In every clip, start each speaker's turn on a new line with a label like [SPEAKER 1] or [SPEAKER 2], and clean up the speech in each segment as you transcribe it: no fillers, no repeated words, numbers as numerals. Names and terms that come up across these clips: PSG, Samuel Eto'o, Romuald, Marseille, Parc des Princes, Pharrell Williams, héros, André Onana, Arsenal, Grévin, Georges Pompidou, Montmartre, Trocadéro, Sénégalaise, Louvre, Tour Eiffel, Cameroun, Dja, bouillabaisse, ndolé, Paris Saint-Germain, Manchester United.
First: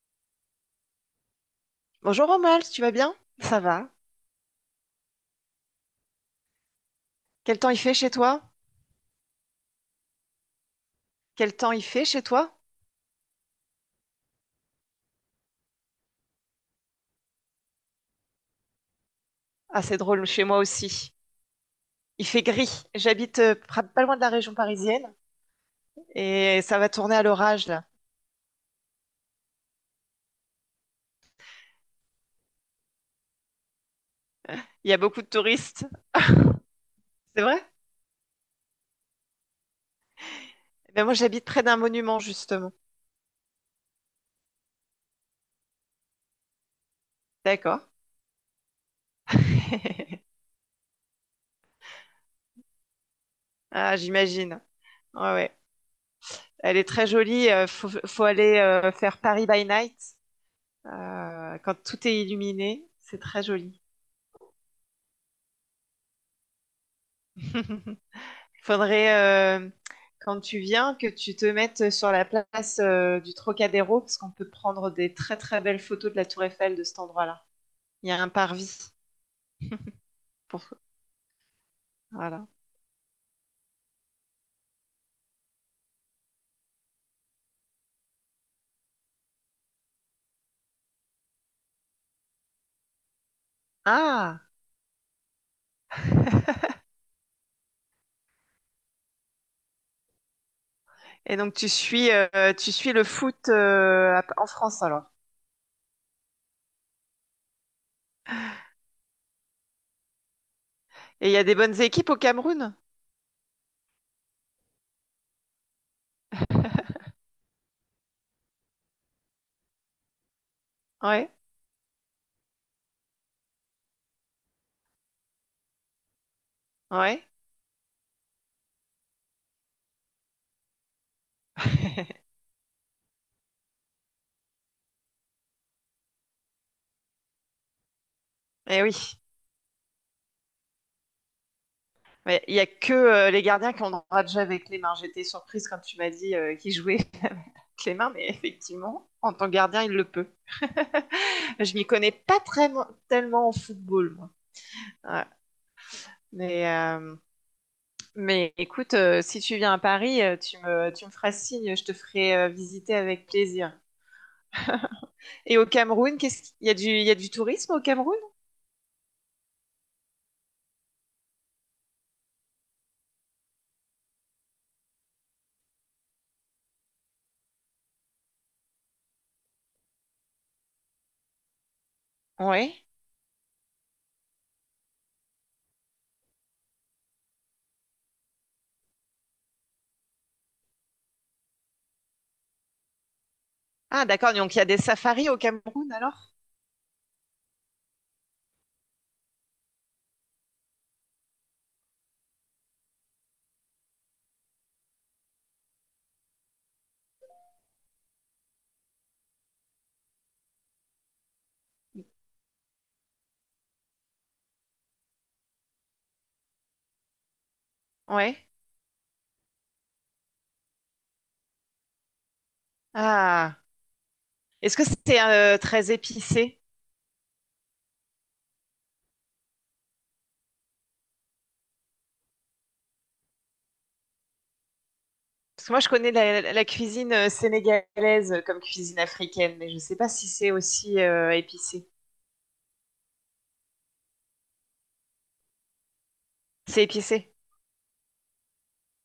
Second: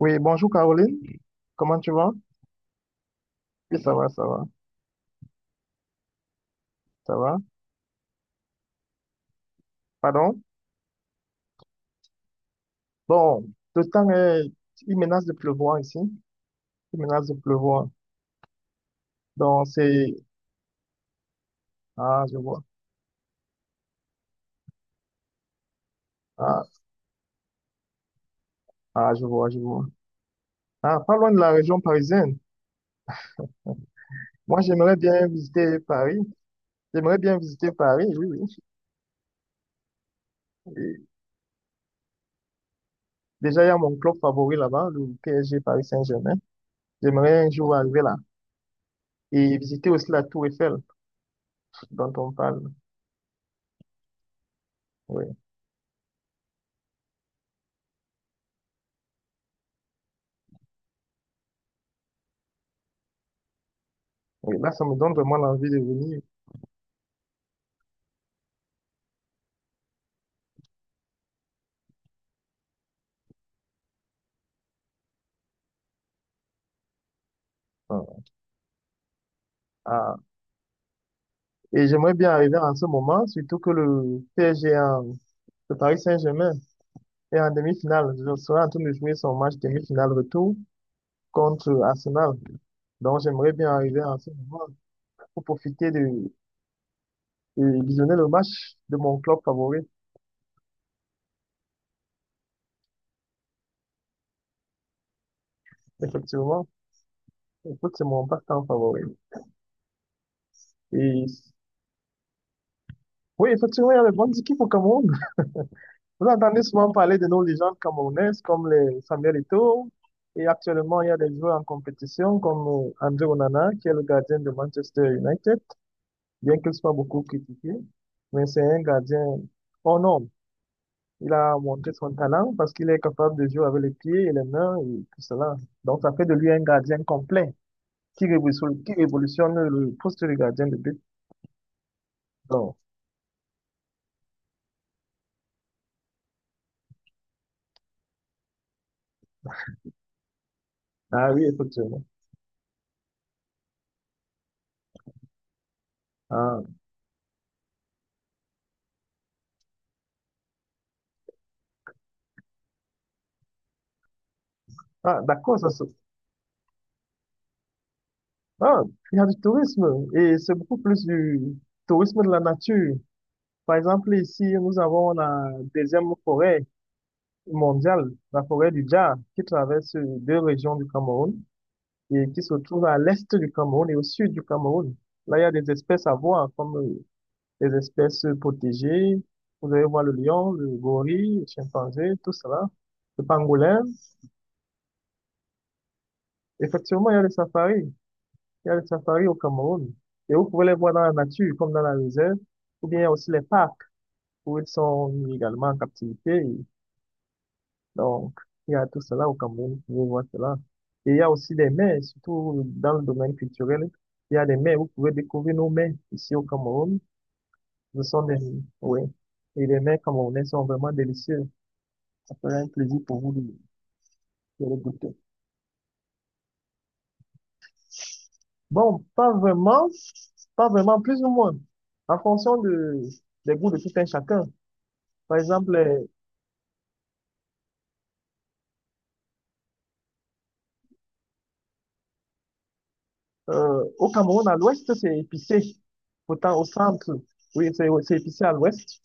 [SPEAKER 1] Oui, bonjour Caroline. Comment tu vas?
[SPEAKER 2] Bonjour Romuald, tu vas bien? Ça
[SPEAKER 1] Oui,
[SPEAKER 2] va.
[SPEAKER 1] ça va, ça va, ça va.
[SPEAKER 2] Quel temps il fait chez toi?
[SPEAKER 1] Pardon?
[SPEAKER 2] Quel temps il fait chez toi?
[SPEAKER 1] Bon, le temps est... Il menace de pleuvoir ici. Il menace de pleuvoir. Donc,
[SPEAKER 2] Ah, c'est
[SPEAKER 1] c'est...
[SPEAKER 2] drôle, chez moi aussi.
[SPEAKER 1] Ah,
[SPEAKER 2] Il
[SPEAKER 1] je
[SPEAKER 2] fait
[SPEAKER 1] vois.
[SPEAKER 2] gris. J'habite pas loin de la région parisienne et
[SPEAKER 1] Ah,
[SPEAKER 2] ça va tourner à l'orage là.
[SPEAKER 1] ah, je vois, je vois. Ah, pas loin de la région parisienne. Moi,
[SPEAKER 2] Il y
[SPEAKER 1] j'aimerais
[SPEAKER 2] a beaucoup
[SPEAKER 1] bien
[SPEAKER 2] de
[SPEAKER 1] visiter
[SPEAKER 2] touristes.
[SPEAKER 1] Paris. J'aimerais bien
[SPEAKER 2] C'est vrai?
[SPEAKER 1] visiter Paris, oui, oui. Et
[SPEAKER 2] Ben moi j'habite près d'un monument justement.
[SPEAKER 1] déjà, il y a mon club favori là-bas, le PSG Paris Saint-Germain. J'aimerais un jour
[SPEAKER 2] D'accord.
[SPEAKER 1] arriver là. Et visiter aussi la Tour Eiffel dont on parle.
[SPEAKER 2] Ah, j'imagine.
[SPEAKER 1] Oui,
[SPEAKER 2] Ouais, ouais. Elle est très jolie. Faut aller faire Paris by night quand tout est illuminé. C'est très joli.
[SPEAKER 1] oui. Là, ça me donne vraiment l'envie de venir.
[SPEAKER 2] Faudrait, quand tu viens, que tu te mettes sur la place du Trocadéro, parce qu'on peut prendre des très très belles photos de la Tour Eiffel de cet endroit-là. Il y a un parvis.
[SPEAKER 1] Ah,
[SPEAKER 2] Pour...
[SPEAKER 1] et j'aimerais bien
[SPEAKER 2] Voilà.
[SPEAKER 1] arriver en ce moment, surtout que le le Paris Saint-Germain, est en demi-finale. Je serai en train de jouer son match demi-finale retour contre Arsenal. Donc j'aimerais bien arriver en ce
[SPEAKER 2] Ah!
[SPEAKER 1] moment pour profiter de visionner le match de mon club favori.
[SPEAKER 2] Et donc tu suis le foot en France alors.
[SPEAKER 1] Effectivement, écoute, c'est mon passe-temps favori. Et
[SPEAKER 2] Et il y a des bonnes équipes au Cameroun?
[SPEAKER 1] oui, effectivement, il y a de bonnes équipes au Cameroun. Vous entendez souvent parler de nos légendes camerounaises comme les Samuel Eto'o et actuellement il y a des
[SPEAKER 2] Ouais,
[SPEAKER 1] joueurs en compétition comme André Onana qui est le gardien de Manchester United, bien qu'il soit beaucoup
[SPEAKER 2] ouais.
[SPEAKER 1] critiqué, mais c'est un gardien hors norme. Il a montré son talent parce qu'il est capable de jouer avec les pieds et les mains et tout cela. Donc ça fait de lui un gardien complet
[SPEAKER 2] Eh oui.
[SPEAKER 1] qui révolutionne le poste de gardien de but.
[SPEAKER 2] Mais il y a
[SPEAKER 1] Donc,
[SPEAKER 2] que les gardiens qui ont le droit de jouer avec les mains. J'étais surprise quand tu m'as dit qu'ils jouaient avec les mains, mais effectivement, en tant que gardien, il le peut.
[SPEAKER 1] ah oui,
[SPEAKER 2] Je m'y
[SPEAKER 1] effectivement.
[SPEAKER 2] connais pas très, tellement en football, moi. Ouais.
[SPEAKER 1] Ah,
[SPEAKER 2] Mais, euh, mais écoute, si tu viens à Paris, tu me feras signe, je te ferai visiter avec plaisir.
[SPEAKER 1] ah,
[SPEAKER 2] Et
[SPEAKER 1] d'accord,
[SPEAKER 2] au
[SPEAKER 1] ça, se-
[SPEAKER 2] Cameroun, qu'est-ce qu'il y a du, il y a du tourisme au Cameroun?
[SPEAKER 1] Ah, il y a du tourisme et c'est beaucoup plus du tourisme de la nature. Par exemple, ici, nous avons la deuxième forêt mondiale, la forêt du Dja, qui traverse deux régions du Cameroun et qui se trouve
[SPEAKER 2] Oui.
[SPEAKER 1] à l'est du Cameroun et au sud du Cameroun. Là, il y a des espèces à voir, comme les espèces protégées. Vous allez voir le lion, le gorille, le chimpanzé, tout cela, le pangolin.
[SPEAKER 2] Ah, d'accord. Donc, il y a des safaris au Cameroun alors?
[SPEAKER 1] Effectivement, il y a les safaris. Il y a le safari au Cameroun. Et vous pouvez les voir dans la nature, comme dans la réserve, ou bien aussi les parcs, où ils sont également en captivité. Donc, il y a tout cela au Cameroun, vous pouvez voir cela. Et il y a aussi des mers, surtout dans le domaine culturel. Il y a des mers, vous pouvez découvrir nos mers ici au Cameroun. Ce sont
[SPEAKER 2] Oui.
[SPEAKER 1] des, oui. Et les mers camerounaises sont vraiment délicieuses. Ça ferait un plaisir pour vous de
[SPEAKER 2] Ah. Est-ce
[SPEAKER 1] les
[SPEAKER 2] que
[SPEAKER 1] goûter.
[SPEAKER 2] c'est très épicé?
[SPEAKER 1] Bon, pas vraiment, pas vraiment, plus ou moins, en fonction de, des goûts de tout un chacun. Par
[SPEAKER 2] Parce que moi, je
[SPEAKER 1] exemple,
[SPEAKER 2] connais la cuisine sénégalaise comme cuisine africaine, mais je ne sais pas si c'est aussi épicé.
[SPEAKER 1] au Cameroun, à l'ouest, c'est épicé. Pourtant, au
[SPEAKER 2] C'est
[SPEAKER 1] centre,
[SPEAKER 2] épicé.
[SPEAKER 1] oui, c'est épicé à l'ouest,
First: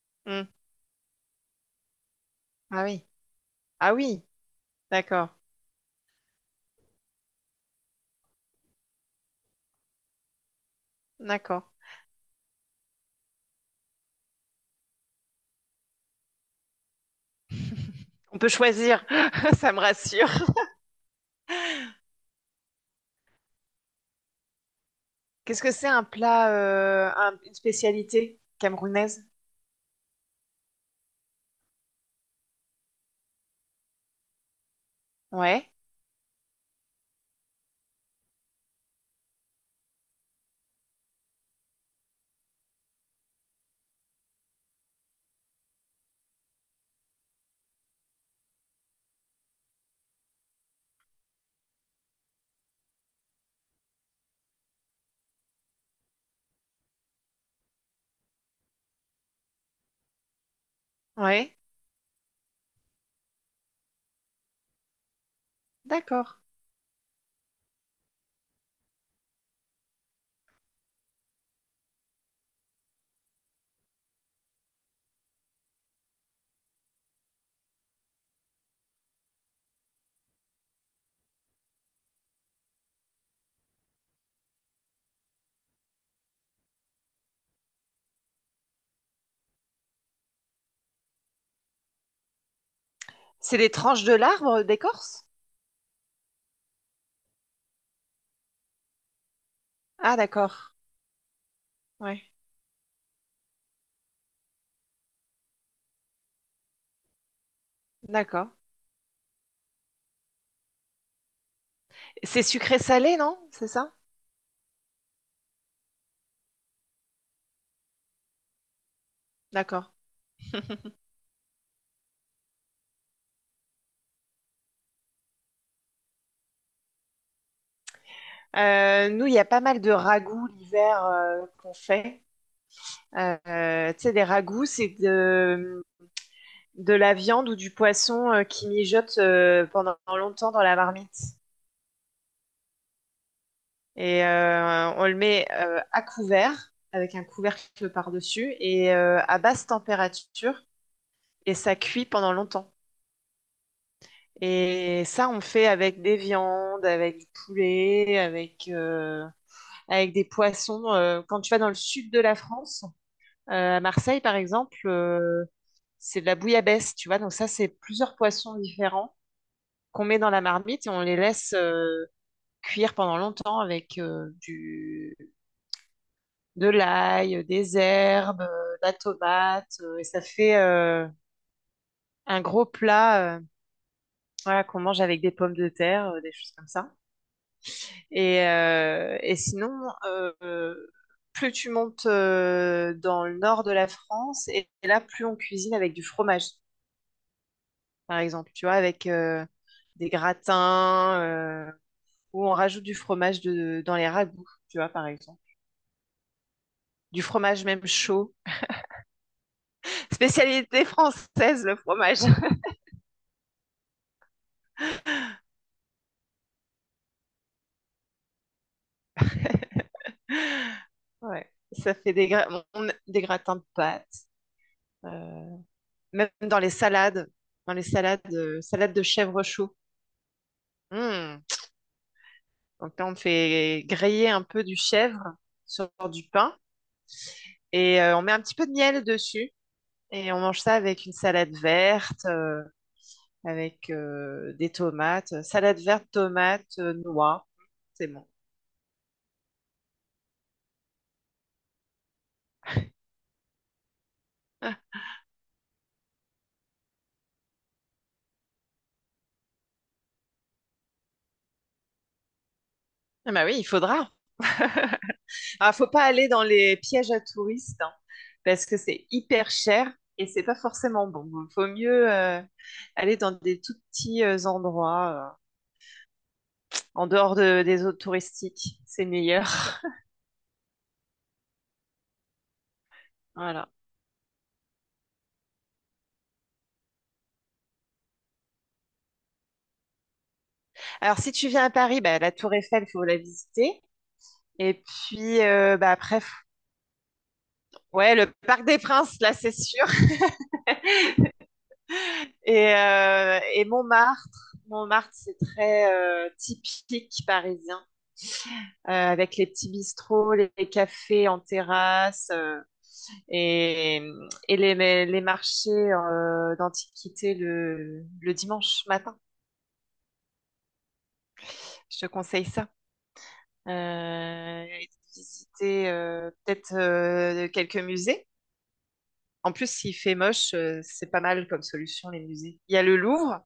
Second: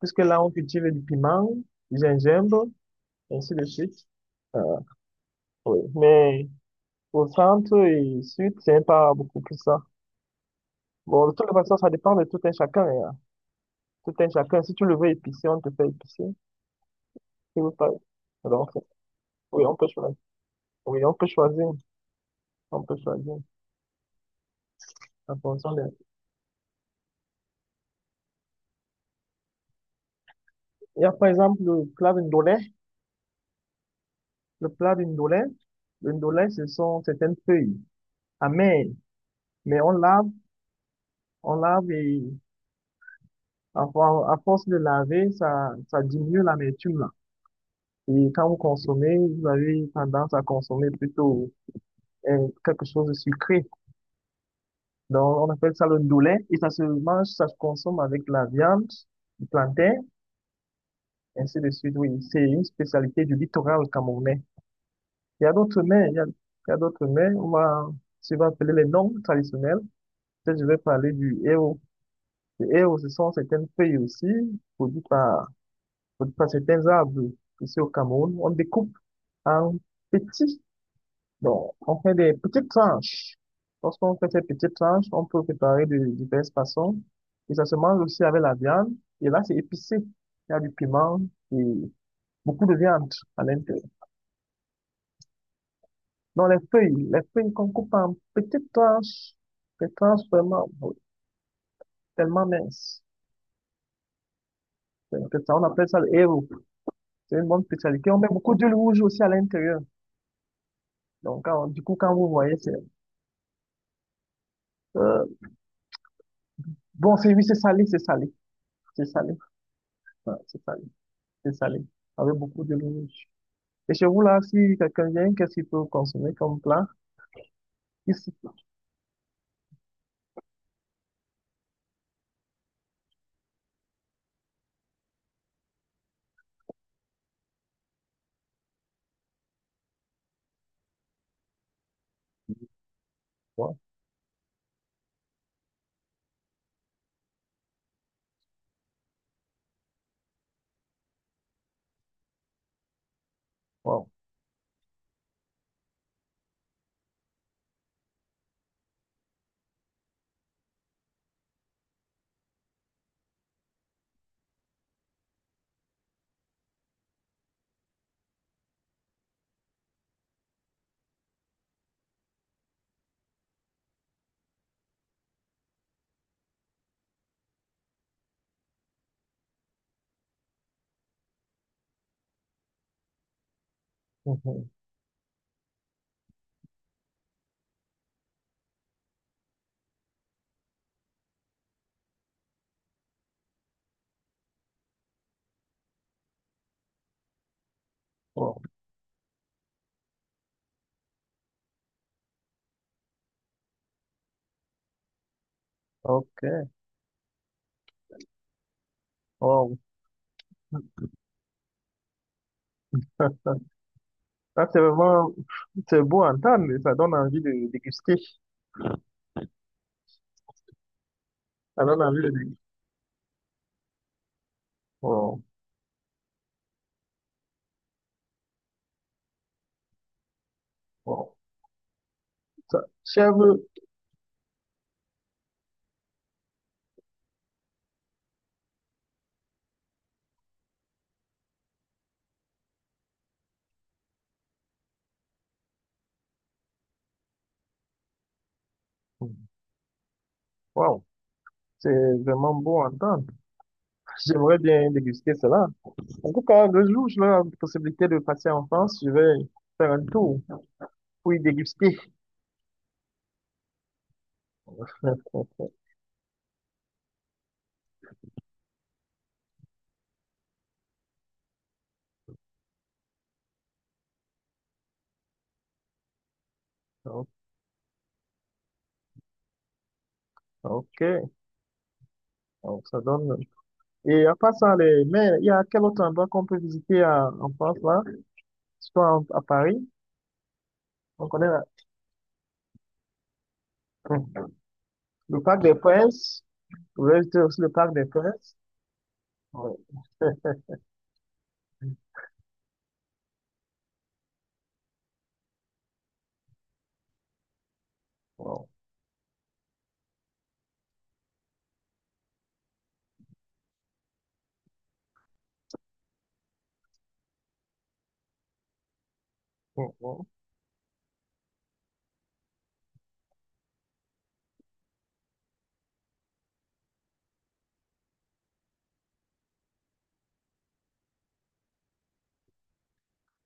[SPEAKER 1] puisque là,
[SPEAKER 2] Hmm.
[SPEAKER 1] on cultive du piment, du gingembre,
[SPEAKER 2] Ah oui.
[SPEAKER 1] ainsi de
[SPEAKER 2] Ah
[SPEAKER 1] suite.
[SPEAKER 2] oui.
[SPEAKER 1] Euh,
[SPEAKER 2] D'accord.
[SPEAKER 1] oui. Mais au centre et sud, c'est pas beaucoup plus ça. Bon, de toute
[SPEAKER 2] D'accord.
[SPEAKER 1] façon, ça dépend de tout un chacun, hein. Tout un chacun. Si tu le veux épicé, on te fait épicé. Si vous pas.
[SPEAKER 2] On peut
[SPEAKER 1] Donc,
[SPEAKER 2] choisir.
[SPEAKER 1] oui,
[SPEAKER 2] Ça
[SPEAKER 1] on
[SPEAKER 2] me
[SPEAKER 1] peut choisir.
[SPEAKER 2] rassure.
[SPEAKER 1] Oui, on peut choisir. On peut choisir en
[SPEAKER 2] Qu'est-ce
[SPEAKER 1] fonction
[SPEAKER 2] que
[SPEAKER 1] de...
[SPEAKER 2] c'est un plat, une spécialité camerounaise?
[SPEAKER 1] Il y a par exemple le clave indolent. Le plat d'une dolay,
[SPEAKER 2] Ouais.
[SPEAKER 1] une dolay, ce sont certaines feuilles amères, mais on lave et à force de laver, ça diminue l'amertume là. Et quand vous consommez, vous avez tendance à consommer plutôt quelque chose de sucré. Donc, on appelle ça le ndolé et ça se mange, ça se consomme avec la viande, du plantain,
[SPEAKER 2] Ouais.
[SPEAKER 1] ainsi de suite. Oui, c'est une spécialité du littoral camerounais. Il y a d'autres mets,
[SPEAKER 2] D'accord.
[SPEAKER 1] il y a d'autres mets, on va, si on va appeler les noms traditionnels. Que je vais parler du héros. Le héros, ce sont certaines feuilles aussi, produites par, produites par certains arbres. Ici au Cameroun, on découpe en petits, donc on fait des petites tranches. Lorsqu'on fait ces petites tranches, on peut préparer de diverses façons. Et ça se mange aussi avec la viande. Et là, c'est épicé. Il y a du piment et beaucoup de viande à
[SPEAKER 2] C'est les
[SPEAKER 1] l'intérieur.
[SPEAKER 2] tranches de l'arbre d'écorce?
[SPEAKER 1] Donc les feuilles qu'on coupe en petites tranches, des
[SPEAKER 2] Ah
[SPEAKER 1] tranches vraiment,
[SPEAKER 2] d'accord.
[SPEAKER 1] oh,
[SPEAKER 2] Ouais.
[SPEAKER 1] tellement minces. C'est ça, on appelle ça le héros. C'est une bonne spécialité. On met
[SPEAKER 2] D'accord.
[SPEAKER 1] beaucoup d'huile rouge aussi à l'intérieur. Donc, du coup, quand vous
[SPEAKER 2] C'est
[SPEAKER 1] voyez, c'est...
[SPEAKER 2] sucré-salé, non? C'est ça?
[SPEAKER 1] euh, bon, oui, c'est salé. C'est salé.
[SPEAKER 2] D'accord.
[SPEAKER 1] Ouais, c'est salé. C'est salé. Avec beaucoup d'huile rouge. Et chez vous, là, si quelqu'un vient, qu'est-ce qu'il peut consommer comme plat? Ici.
[SPEAKER 2] Nous, il y a pas mal de ragoûts l'hiver qu'on fait. Tu sais, des ragoûts, de la viande ou du poisson qui mijote pendant longtemps dans la marmite.
[SPEAKER 1] Wow.
[SPEAKER 2] Et on le met à couvert, avec un couvercle par-dessus, et à basse température, et ça cuit pendant longtemps.
[SPEAKER 1] Wow.
[SPEAKER 2] Et ça, on fait avec des viandes, avec du poulet, avec des poissons. Quand tu vas dans le sud de la France, à Marseille, par exemple, c'est de la bouillabaisse, tu vois. Donc ça, c'est plusieurs poissons différents qu'on met dans la marmite et on les laisse cuire pendant longtemps avec du de l'ail, des herbes, de la tomate. Et ça fait un gros plat voilà,
[SPEAKER 1] Mhm.
[SPEAKER 2] qu'on mange avec des pommes de terre, des choses comme ça. Et sinon, euh, euh, plus tu montes dans le nord de la France, et là, plus on cuisine avec du fromage. Par exemple,
[SPEAKER 1] Wow.
[SPEAKER 2] tu vois, avec des gratins ou on rajoute du fromage dans les ragoûts, tu vois, par exemple.
[SPEAKER 1] OK.
[SPEAKER 2] Du fromage même chaud.
[SPEAKER 1] Wow.
[SPEAKER 2] Spécialité française, le fromage.
[SPEAKER 1] Ça, c'est vraiment... C'est beau à entendre, mais ça donne envie de déguster.
[SPEAKER 2] Ouais,
[SPEAKER 1] Ça
[SPEAKER 2] ça
[SPEAKER 1] donne
[SPEAKER 2] fait
[SPEAKER 1] envie de déguster.
[SPEAKER 2] des gratins de pâtes.
[SPEAKER 1] Wow.
[SPEAKER 2] euh, Même dans les salades, salade de chèvre chaud.
[SPEAKER 1] Wow.
[SPEAKER 2] Hmm.
[SPEAKER 1] Ça,
[SPEAKER 2] Donc là, on
[SPEAKER 1] chèvre,
[SPEAKER 2] fait griller un peu du chèvre sur du pain et on met un petit peu de miel dessus et on mange ça avec une salade verte. Avec des tomates, salade verte, tomates, noix. C'est bon.
[SPEAKER 1] wow, c'est vraiment beau à entendre. J'aimerais
[SPEAKER 2] Ah,
[SPEAKER 1] bien déguster cela. En tout cas, le jour où j'aurai la possibilité de passer en France, je vais faire un tour pour y déguster.
[SPEAKER 2] ah bah oui, il faudra. Ah, faut pas aller dans les pièges à touristes hein, parce que c'est hyper cher et c'est pas forcément bon. Bon, faut mieux aller dans des tout petits endroits euh, en
[SPEAKER 1] Oh,
[SPEAKER 2] dehors de- des zones touristiques. C'est meilleur.
[SPEAKER 1] ok, donc, ça donne.
[SPEAKER 2] Voilà.
[SPEAKER 1] Et à part ça, les... mais il y a quel autre endroit qu'on peut visiter en France là? Soit à Paris.
[SPEAKER 2] Alors si
[SPEAKER 1] Donc, on est
[SPEAKER 2] tu
[SPEAKER 1] là.
[SPEAKER 2] viens à Paris, bah, la Tour Eiffel, faut la visiter.
[SPEAKER 1] Hum.
[SPEAKER 2] Et
[SPEAKER 1] Le
[SPEAKER 2] puis
[SPEAKER 1] Parc des
[SPEAKER 2] bah, après, f-
[SPEAKER 1] Princes. Vous avez visité aussi le Parc des
[SPEAKER 2] Ouais, le
[SPEAKER 1] Princes.
[SPEAKER 2] Parc des Princes, là, c'est
[SPEAKER 1] Oui,
[SPEAKER 2] sûr. Et Montmartre, Montmartre, c'est très typique parisien,
[SPEAKER 1] wow.
[SPEAKER 2] avec les petits bistrots, les cafés en terrasse et, et les marchés d'antiquité le dimanche matin.
[SPEAKER 1] Hum, hum.
[SPEAKER 2] Je te conseille ça. Et visiter peut-être quelques musées. En plus, s'il fait moche, c'est pas mal comme solution, les musées. Il y a le Louvre,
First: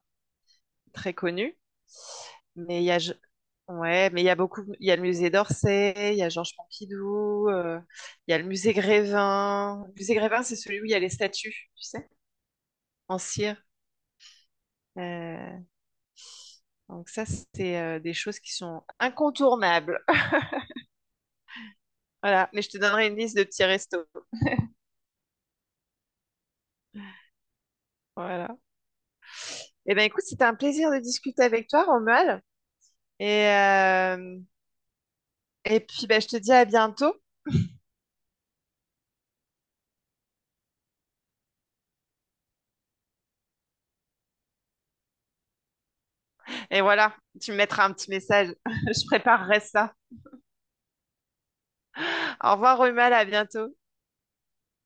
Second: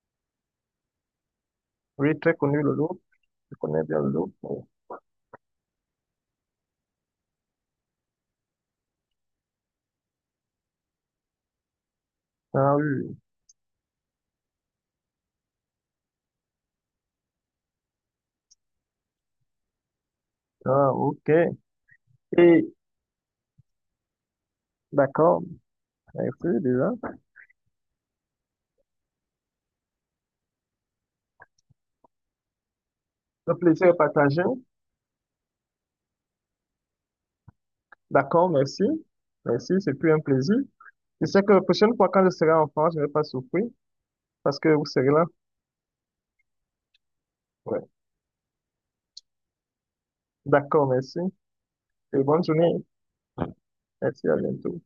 [SPEAKER 2] très connu.
[SPEAKER 1] Oui, très connu le
[SPEAKER 2] Mais il y
[SPEAKER 1] Louvre.
[SPEAKER 2] a, je-
[SPEAKER 1] Je connais bien le
[SPEAKER 2] Ouais, mais il
[SPEAKER 1] Louvre.
[SPEAKER 2] y a
[SPEAKER 1] Oui.
[SPEAKER 2] beaucoup, il y a le musée d'Orsay, il y a Georges Pompidou, il y a le musée Grévin. Le musée Grévin, c'est celui où il y a les statues, tu sais,
[SPEAKER 1] Ah oui.
[SPEAKER 2] en cire. Euh, donc ça, c'est des choses qui sont incontournables.
[SPEAKER 1] Ah, ok.
[SPEAKER 2] Voilà, mais je
[SPEAKER 1] Et
[SPEAKER 2] te donnerai une liste de petits restos.
[SPEAKER 1] d'accord. Merci déjà.
[SPEAKER 2] Voilà. Eh ben écoute, c'était un plaisir de discuter avec toi, Romuald. Et,
[SPEAKER 1] Le plaisir est
[SPEAKER 2] euh,
[SPEAKER 1] partagé.
[SPEAKER 2] et puis, ben, je te dis à bientôt.
[SPEAKER 1] D'accord, merci. Merci, c'est plus un plaisir. Je sais que la prochaine fois, quand je serai en France, je ne vais pas souffrir parce que vous serez là.
[SPEAKER 2] Et voilà, tu me
[SPEAKER 1] Ouais.
[SPEAKER 2] mettras un petit message. Je préparerai ça.
[SPEAKER 1] D'accord, merci. Et bonne
[SPEAKER 2] Au
[SPEAKER 1] journée.
[SPEAKER 2] revoir, Romuald, à bientôt.
[SPEAKER 1] Merci, à bientôt.